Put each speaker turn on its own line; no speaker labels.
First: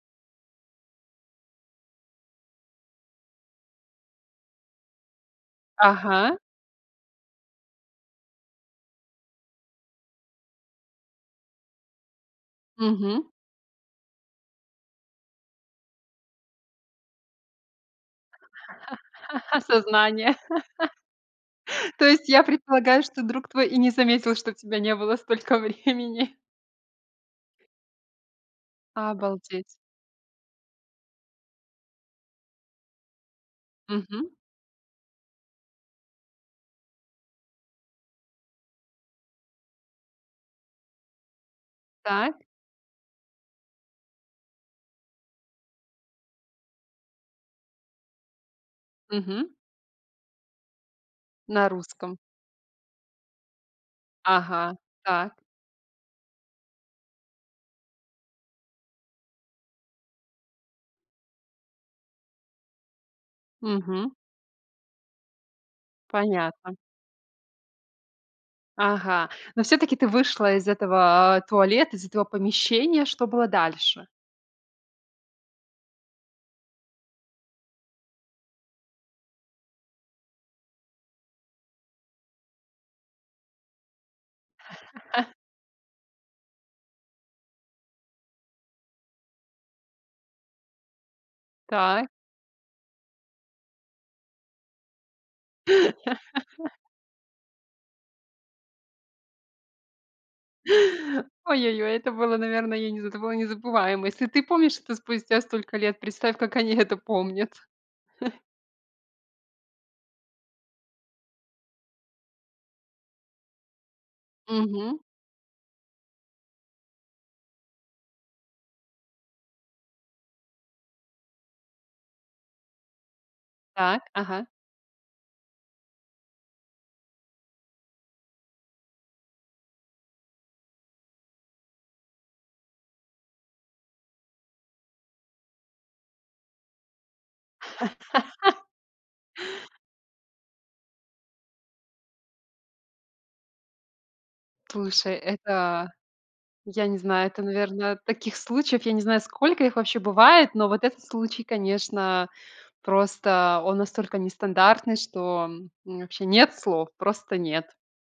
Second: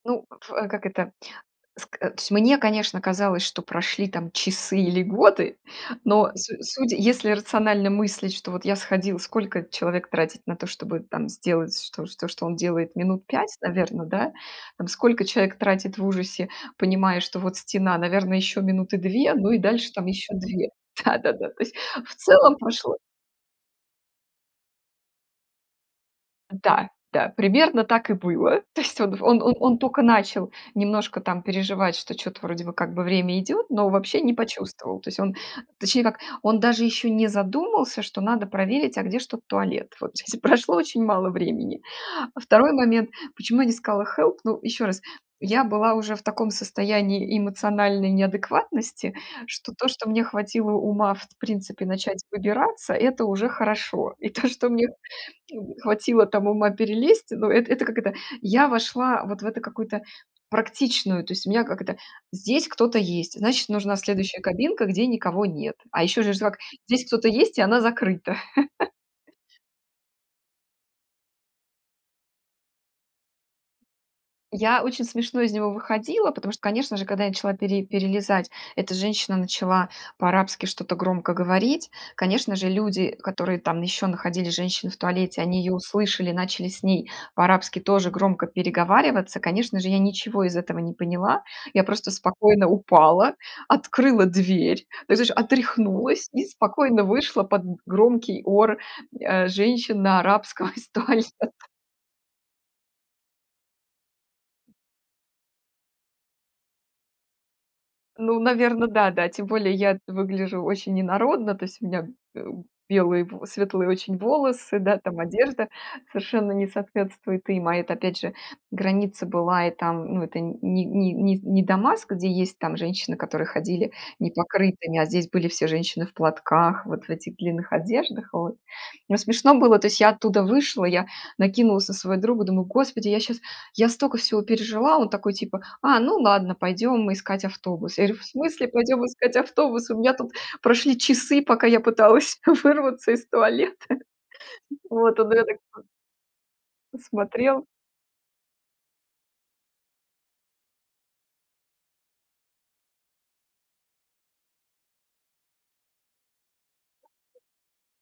Ну, пф, а как это ск а, то есть мне, конечно, казалось, что прошли там часы или годы, но
Ага.
су судя, если рационально мыслить, что вот я сходил, сколько человек тратит на то, чтобы там сделать что, то, что он делает
Мгм.
минут 5, наверно, да? Там сколько человек тратит в ужасе, понимая, что вот стена, наверное, ещё минуты 2, ну и дальше там ещё
Осознание.
2. Да-да-да. То есть
То
в
есть я
целом прошло
предполагаю, что друг твой и не заметил, что тебя не было столько времени.
Да да, примерно так и было. То есть он он он
Обалдеть.
он тока начал немножко там переживать, что чё-то вроде бы как бы время идёт, но вообще
Мгм.
не почувствовал. То есть он, точнее как, он даже ещё не задумался, что надо проверить, а где ж тут туалет. Вот здесь и прошло очень мало времени. А
Так.
2 момент, почему я не сказала help? Ну, ещё раз, я была уже в таком состоянии эмоциональной неадекватности,
Мгм.
что то, что мне хватило ума, в т
На
принципе,
русском.
начать выбираться- это уже хорошо. И то, что
Ага,
мне,
так.
м, хватило там ума перелезть, ну, эт это, как это, я вошла вот в эту какую-то практичную, то есть у меня, как это, здесь кто-то есть, значит, нужна
Мгм.
следующая кабинка, где никого нет, а ещё же ж, как,
Понятно.
здесь кто-то есть, и она закрыта.
Ага, но всё-таки ты вышла из этого, а, туалета, из этого помещения. Что было дальше?
Я очень смешно из него выходила, потому что, конечно же, когда я начала пере перелезать, эта женщина начала по-арабски что-то громко говорить. Конечно же, люди, которые там ещё находились, женщины в туалете, они её услышали, начали с ней по-арабски тоже громко переговариваться. Конечно же, я ничего из этого не поняла. Я
Да.
просто спокойно упала, открыла дверь, то есть, знаешь, отряхнулась и спокойно вышла под г громкий ор, а, женщин на арабском из туалета.
Ой-ой-ой, это было, наверно, я не знаю, это было незабываемо. Если ты помнишь это спустя столько лет, представь, как они это помнят.
Ну, наверно, да-да. Тем более я выгляжу очень инородно. То есть у меня б э, белые, в светлые очень волосы, да.
Мгм.
Там одежда совершенно не соответствует им, а это, опять же, граница была, и там, ну, это ни ни ни с не Дамаск, где есть там женщины, которые ходили
Так, ага.
непокрытыми, а здесь были все женщины в платках, вот в этих длинных одеждах, вот. Но смешно было, то есть я оттуда вышла, я накинулась на своего друга, думаю: "Господи, я щас я стока всего пережила". А он такой типа: "А, ну ладно, пойдем искать автобус". Я говорю: "В смысле пойдем искать автобус? У меня тут прошли часы, пока я пыталась вырваться из туалета".
Слушай,
Вот, он на меня так по
это я не знаю, это,
посмотрел.
наверное, таких случаев, я не знаю, сколько их вообще бывает, но вот этот случай, конечно, просто он настолько нестандартный, что, м, у меня вообще нет слов, просто нет.